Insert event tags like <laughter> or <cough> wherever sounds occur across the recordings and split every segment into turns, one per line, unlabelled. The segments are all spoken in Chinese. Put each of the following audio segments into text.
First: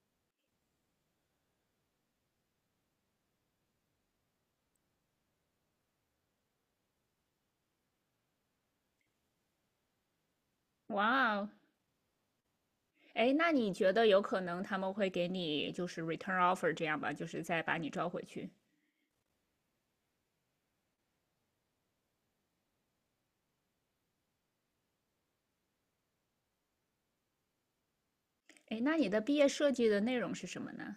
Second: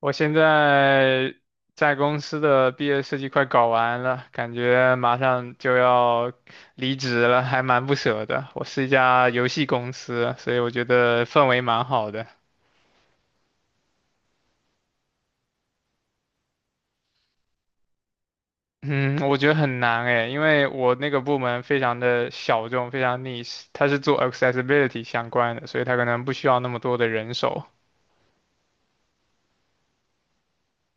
我现在在公司的毕业设计快搞完了，感觉马上就要离职了，还蛮不舍的。我是一家游戏公司，所以我觉得
哇
氛
哦，
围蛮好的。
哎，那你觉得有可能他们会给你就是 return offer 这样吧，就是再把你招回去？
嗯，我觉得很难诶，因为我那个部门非常的小众，非常 niche，它是做 accessibility 相关的，所以它可能不需要那么多的人手。
哎，那你的毕业设计的内容是什么呢？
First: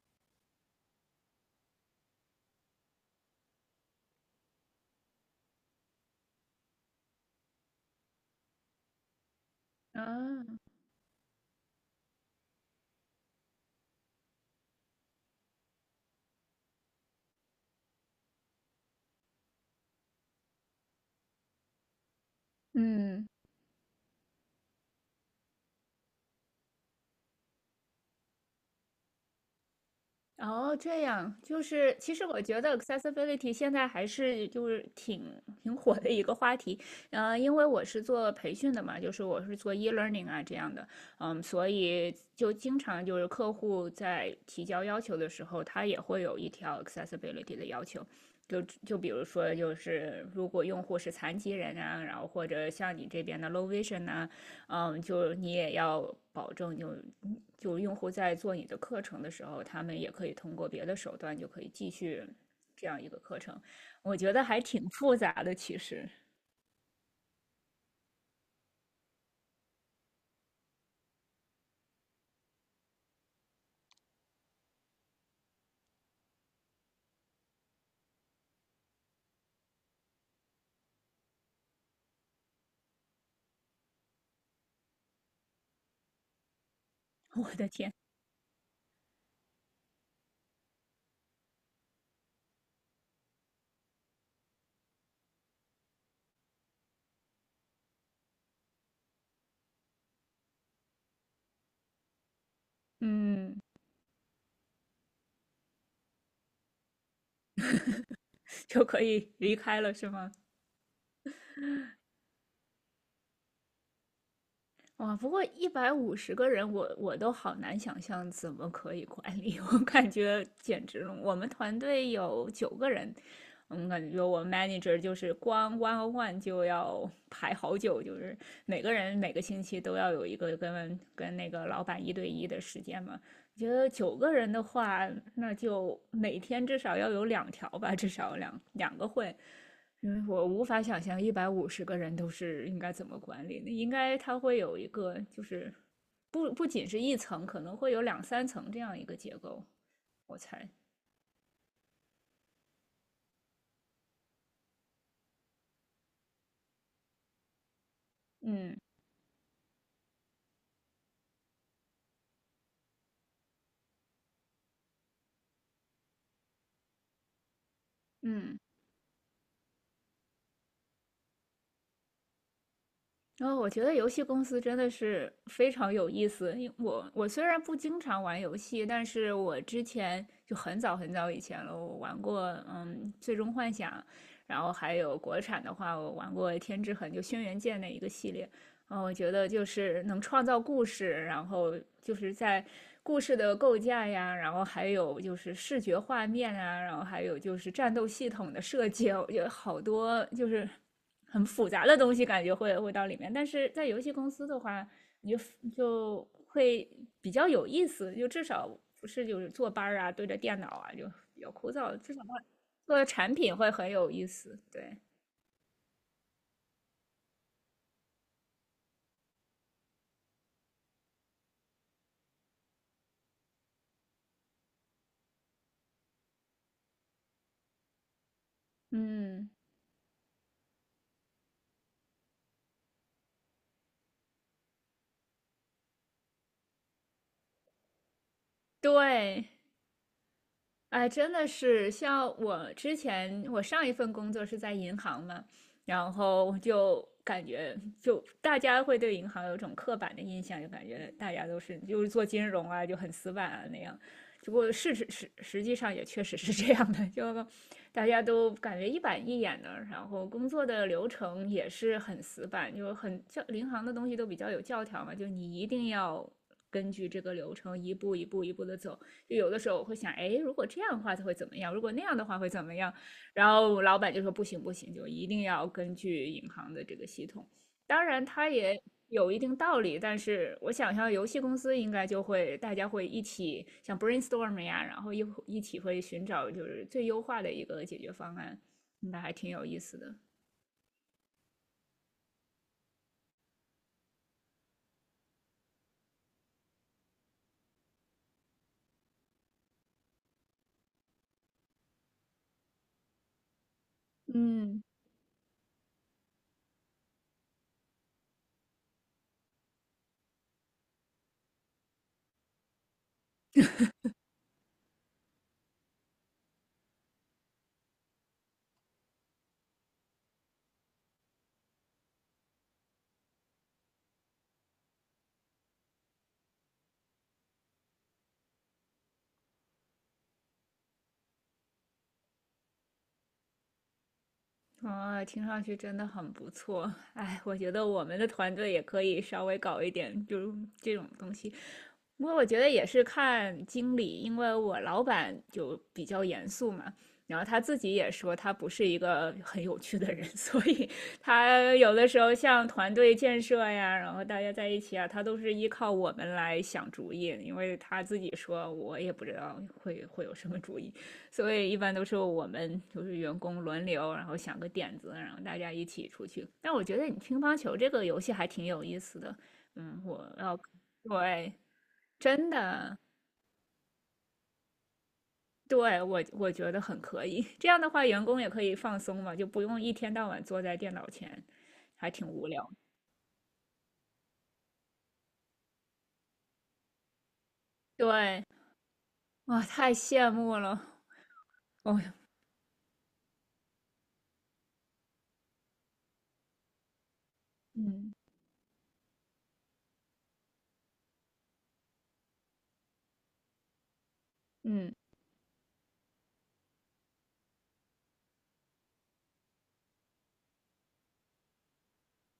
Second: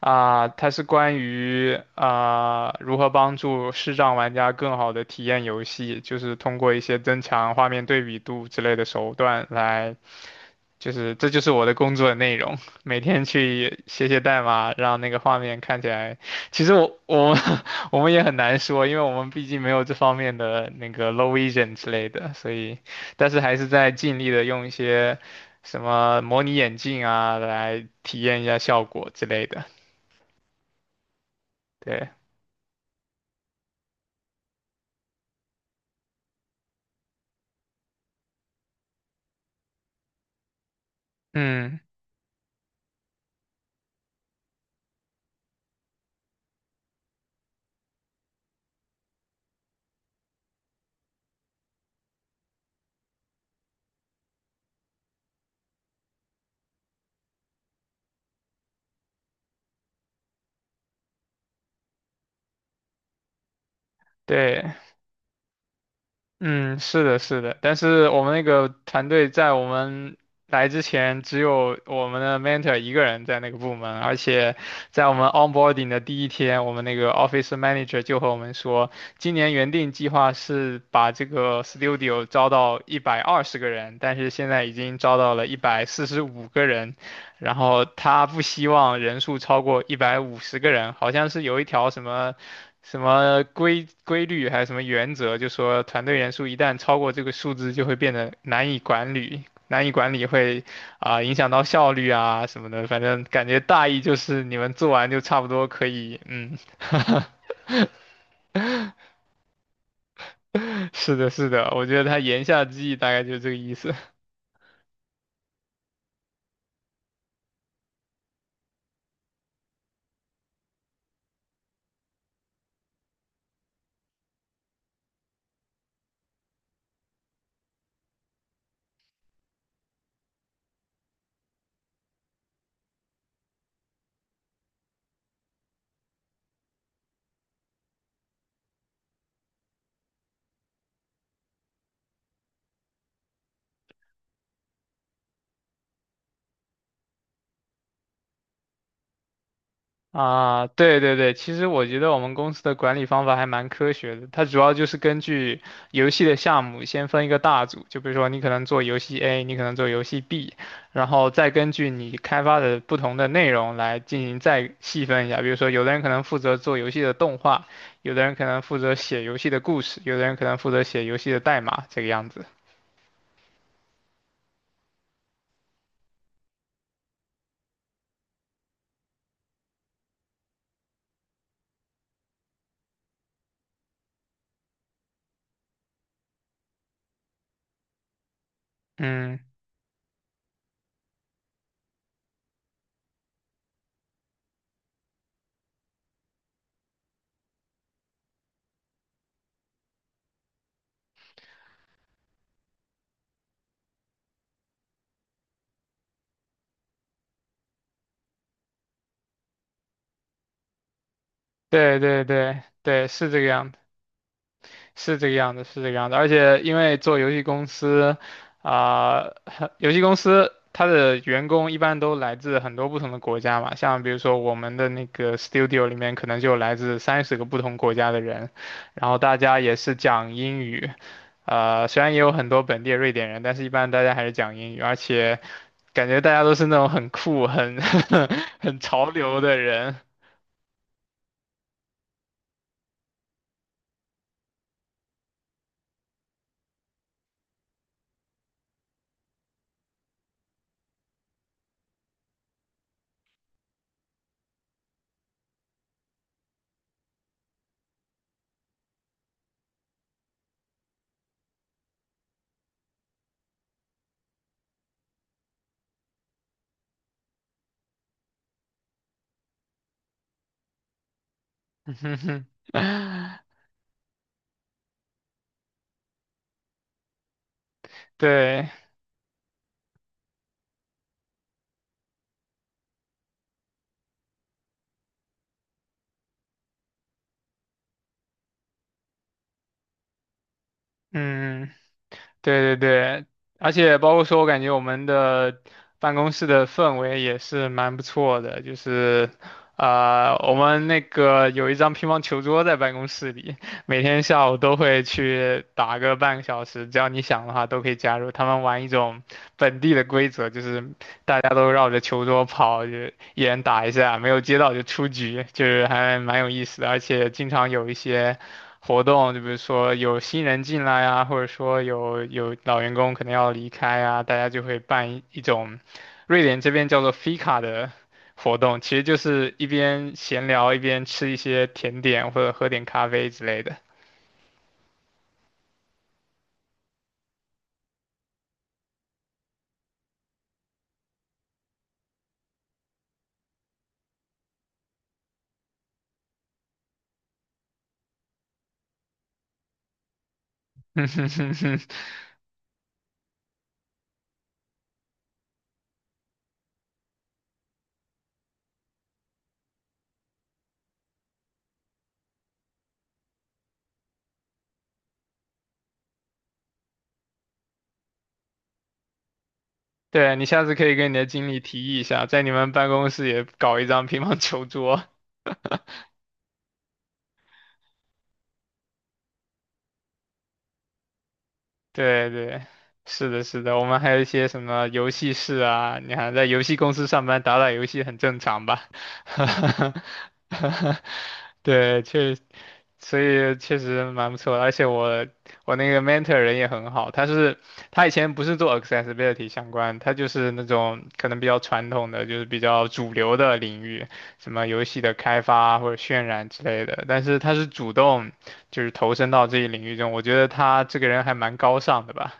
啊，它是关于如何帮助视障玩家更好的体验游戏，就是通过一些增强画面对比度之类的手段来，
啊，
就是这就是我的工作内容，每天去写写代码，让那个画面看起来。其实我我们 <laughs> 我们也很难说，因为我们毕竟没有这方面的那个 low vision 之类的，所以
嗯。
但是还是在尽力的用一些什么模拟眼镜啊来体验一下效果之类的，
哦，这样，就是
对。
其实我觉得 accessibility 现在还是就是挺火的一个话题，因为我是做培训的嘛，就是我是做 e-learning 啊这样的，所
嗯，
以就经常就是客户在提交要求的时候，他也会有一条 accessibility 的要求，就比如说就是如果用户是残疾人啊，然后或者像你这边的 low vision 啊，就你也要保证就用户在做你的课程的时候，他们也可以通过别的手段就可以继续这样一个课程。我觉得还
对，
挺复杂的，其实，
嗯，是的，是的，但是我们那个团队在我们来之前，只有我们的 mentor 一个人在那个部门，而且在我们 onboarding 的第一天，我们那个 office manager 就和我们说，今年原定计划是把这个 studio 招到120个人，但是现在已经招到了145个人，
<laughs> 我
然
的
后
天，
他不希望人数超过150个人，好像是有一条什么。什么规律还是什么原则，就说团队人数一旦超过这个数字，就会变得难以管理，难以管理会影响到效率啊什么的。反正感觉
嗯，
大意就是你们做完就差不多可以，嗯，
就可以离开了是吗？
<laughs> 是的，是的，我觉得他言下之意大概就是这个意思。
哇，不过一百五十个人，我都好难想象怎么可以管理，<laughs> 我感觉简直了。我们团队有九个人，感觉我们 manager 就是光 one on one 就要排好久，就是每个人每个星期都要有一个跟那个老板一对一的时间嘛。我觉得九个人的话，那就每天至少要有两条吧，至少两个会。因为我无法想象一百五十个人都是应该怎么管理的，应该它会有一个就是不仅是一层，可能会有两三层这样一个结构，我
啊，
猜。
对对对，其实我觉得我们公司的管理方法还蛮科学的，它主要就是根据游戏的项目先分一个大组，就比如说你可能
嗯
做游戏 A，你可能做游戏 B，然后再根据你开发的不同的内容来进行再细分一下，比如说有的人可能负责做游戏的动画，有的人可
嗯，
能负责写游戏的故事，有的人可能负责写游戏的代码，这个样子。
然后我觉得游戏公司真的是非常有意思。因为我虽然不经常玩游戏，但是我之前就很早很早以前了，我玩过《最终幻想》，然后还有国产的话，我玩过《天之痕》就《轩辕剑》那一个系列。嗯，我觉
嗯，
得就是能创造故事，然后就是在故事的构架呀，然后还有就是视觉画面啊，然后还有就是战斗系统的设计，我觉得好多就是很复杂的东西，感觉会到里面。但是在游戏公司的话，你就会比较有意思，就至少不是就是坐班儿啊，对着电脑啊，就比较枯
对
燥。至少
对
它
对
做的
对，是
产
这个
品
样
会
子。
很有意思，对，
是这个样子，是这个样子。而且因为做游戏公司，啊、<laughs> 游戏公司它的员工一般都来自很多不同的国家嘛，像比如说我们的那个 studio 里面可能就有来自30个不同国家的人，然后大
嗯，
家也是讲英语，虽然也有很多本地的瑞典人，但是一般大家还是讲英语，而且感觉大家都是那种很酷、很 <laughs> 很潮流
对。
的人。
哎，真的是，像我之前，我上一份工作是在银行嘛，然后就感觉，就大家会对银行有种刻板的印象，就感觉大家都是就是做金融啊，就很死板啊那样。只不过事实实际上也确实是这样的，<laughs> 就大家都感觉一板一眼的，然后工作的流程也是很死板，就很教银行的东西都比较有教条嘛，就你一定要根据这个流程一步一步一步的走。就有的时候我会想，哎，如果这样的话它会怎么样？如果那样的话会怎
<laughs>
么样？然后老板就说不行不行，就一定要根据银行的这个系统。当然，它
对，
也有一定道理，但是我想象游戏公司应该就会大家会一起像 brainstorm 呀，然后一起会寻找就是最优化的一个解决方案，那还挺有意思的。
嗯。对对对，而且包括说，我感觉我们的办公室的氛围也是蛮不错的，就是，我们那个有一张乒乓球桌在办公室里，每天下午都
嗯，
会去打个半个小时，只要你想的话都可以加入。他们玩一种本地的规则，就是大家都绕着球桌跑，就一人打一下，没有接到就出局，就是还蛮有意思的，而且经常有一些。活动，就比如说有新人进来啊，或者说有老员工可能要离开啊，大家就会办一种瑞典这边叫做 f 卡的活动，其实就是一边闲聊一边吃一些甜点或者喝点咖啡之类的。
啊，听上去真的很不错。哎，我觉得我们的团队也可以稍微搞一点，就是这种东西。不过我觉得也是看经理，因为我老板就比较严肃嘛，然后他自己也说他不是一个很有趣的人，<laughs> 所以
<laughs> 哼哼哼
他
哼，
有的时候像团队建设呀，然后大家在一起啊，他都是依靠我们来想主意，因为他自己说我也不知道会有什么主意，所以一般都是我们就是员工轮流，然后想个点子，然后大家一起出去。但我觉得你乒乓球这个游戏还挺有意思的，嗯，我
对，你
要
下次可以跟你的经
对。
理提议一下，在
真
你们办
的，
公室也搞一张乒乓球桌。
对，我觉得很可以。这样的话，员工也可以放松嘛，就不用一天到晚坐在电脑前，还挺
对
无
对，
聊。
是的，是的，我们还有一些什么游戏室啊，你看，在游戏公司上班，打打游戏很正
对，
常吧？
哇，
<laughs>
太羡慕了。哦，
对，确，实，所以确实蛮不错的，而且我那个 mentor 人也很好，他以
嗯
前不是做 accessibility 相关，他就是那种可能比较传统的，就是比较主流的领域，什么游
嗯，
戏的开发或者渲染之类的，但是他是主动。就是投身到这一领域中，我觉得他这个人还蛮高尚的吧。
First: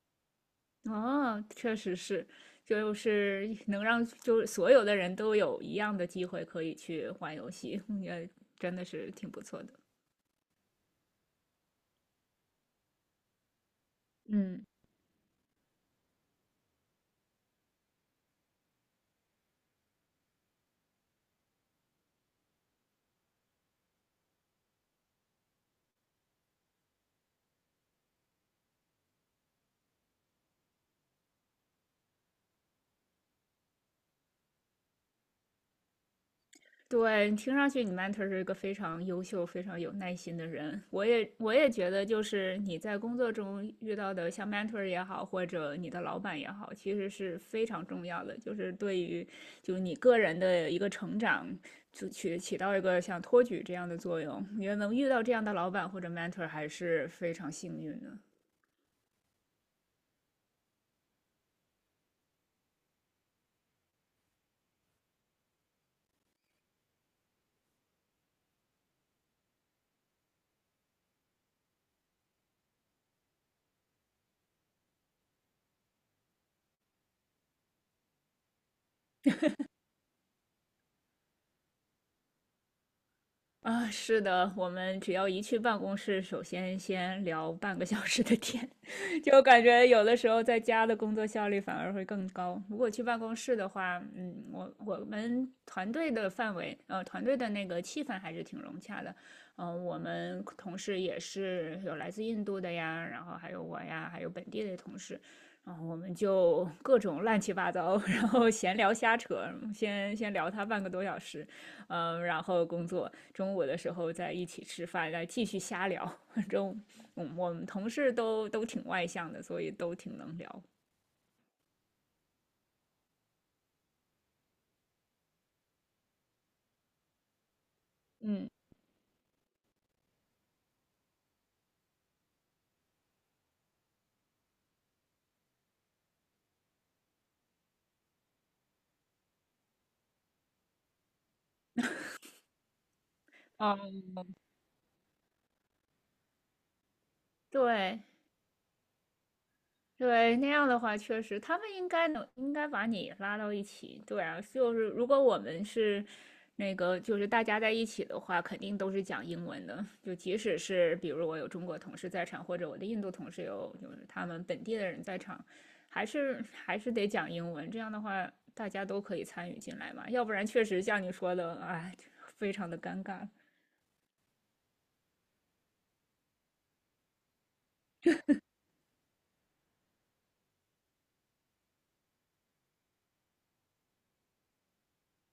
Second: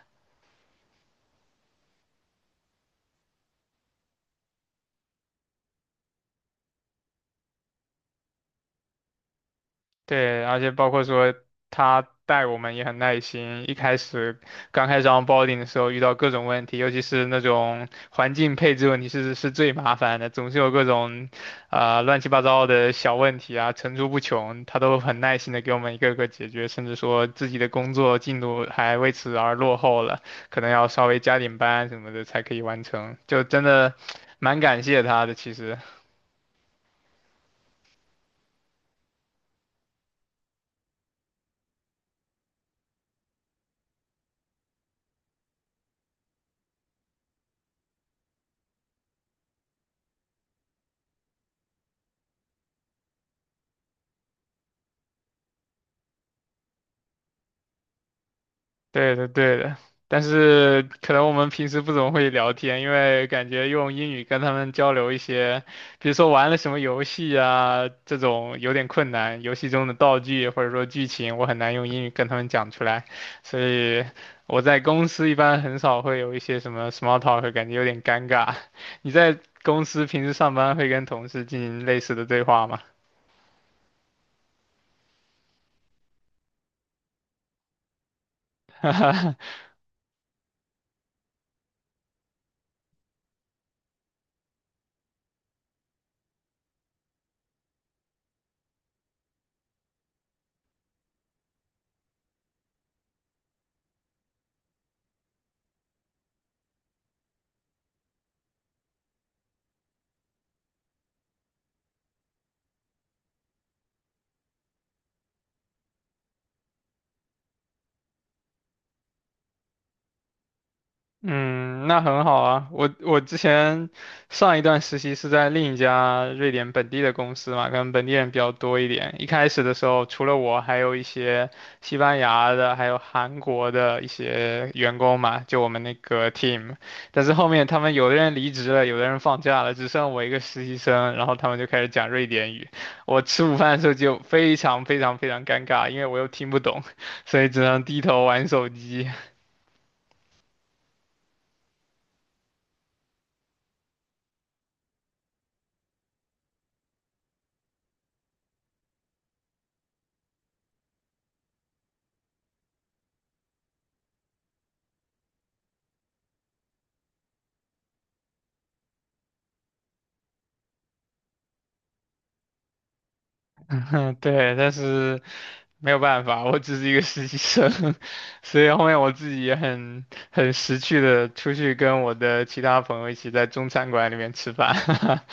哦，确实是，就是能让就是所有的人都有一样的机会可以去玩游戏，也真的是挺不错的。
对，而且包括说他带我们也很耐心，一开始
嗯。
刚开始 onboarding 的时候遇到各种问题，尤其是那种环境配置问题是最麻烦的，总是有各种乱七八糟的小问题啊层出不穷，他都很耐心的给我们一个个解决，甚至说自己的工作进度还为此而落后了，可能要稍微加点班什么的才可以完成，就真的蛮感谢他的，其实。
对，听上去你 mentor 是一个非常优秀、非常有耐心的人。我也觉得，就是你在工作中遇到的像 mentor 也好，或者你的老板也好，其实是非常重要的，就是对于就是你个人的一个成长，就起到一个像托举这样的作用。因为能遇到这样的老板或者 mentor 还是非常幸运的。
对的，对的，但是可能我们平时不怎么会聊天，因为感觉用英语跟他们交流一些，比如说玩了什么游戏啊，这种有点困难。游戏中的道具或者说剧情，我很难用英语跟他们讲出来，所以我在公司一般很少会有一些什么 small talk，感觉有点尴尬。<laughs> 你在公司平时上班会跟同事进行类似的对话吗？
啊，是的，我们只要一去办公室，首先聊半个小时的天，<laughs> 就感觉有的时候在家的工作效率反而会更高。如果去办公室的话，我们团队的范围，团队的那个气氛还是挺融洽的。我们同事也是有来自印度的呀，然后还有我呀，还有本地的同事，然后我们就各种乱七八糟，<laughs> 然后闲聊瞎扯，先聊他半个多小时。然后工作，中午的时候再一起吃饭，再继续瞎聊。<laughs> 反正我们同事都挺外向的，所以都挺能聊。
嗯，那很好啊。我之前上一段实习是在另一家瑞典本地的公司嘛，可能本地人比
嗯，
较多一点。一开始的时候，除了我，还有一些西班牙的，还有韩国的一些员工嘛，就我们那个 team。但是后面他们有的人离职了，有的人放假了，只剩我一个实习生，然后他们就开始讲瑞典语。我吃午饭
哦，
的时候就非常非常非常尴尬，因为我又听不懂，所以只能低
对，
头玩手机。<laughs>
对，那样的话，确实他们应该能应该把你拉到一起。对啊，就是如果我们是那个，就是大家在一起的话，肯定都是讲英文的。就即使是比如我有中国同事在场，或者我的印度同事有就是他们本地的人在场，还是得讲英文。这样的话，大家都可以参与进来嘛。要不然确实像你说的，哎，非常的尴尬。
嗯，对，但是。没有办法，我只是一个实习生，<laughs> 所以后面我自己也很识趣的出去跟我的其他朋友一起在中餐馆里面吃饭，<laughs>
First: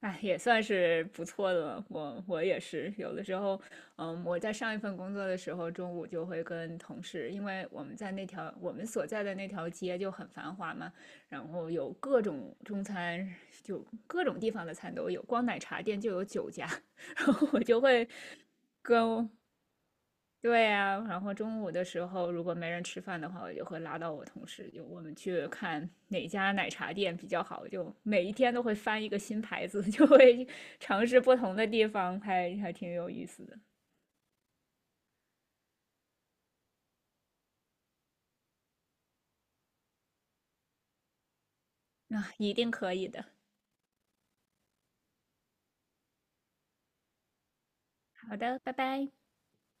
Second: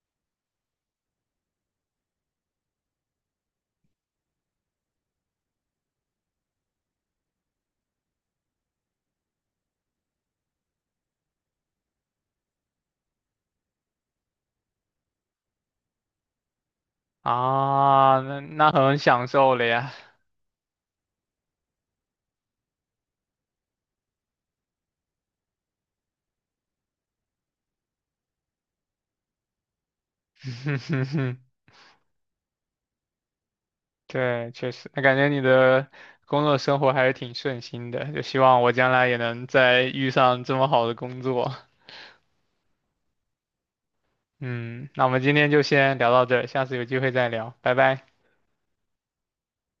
哎，也算是不错的了。我也是，有的时候，我在上一份工作的时候，中午就会跟同事，因为我们在那条我们所在的那条街就很繁华嘛，然后有各种中餐，就各种地方的餐都有，光奶茶店就有9家，<laughs> 然后我就会
啊，那很享
跟
受了呀，
对呀，然后中午的时候如果没人吃饭的话，我就会拉到我同事，就我们去看哪家奶茶店比较好，就每一天都会翻一个新牌子，<laughs> 就会
<laughs> 哼
尝
哼
试不
哼
同的地方，还挺有意思的。
对，确实，那感觉你的工作生活还是挺顺心的，就希望我将来也能再遇上这么好的工作，
那、一定可以的。
嗯，那我们今天就先聊到这儿，下次有机会再聊，拜拜。
好的，拜拜。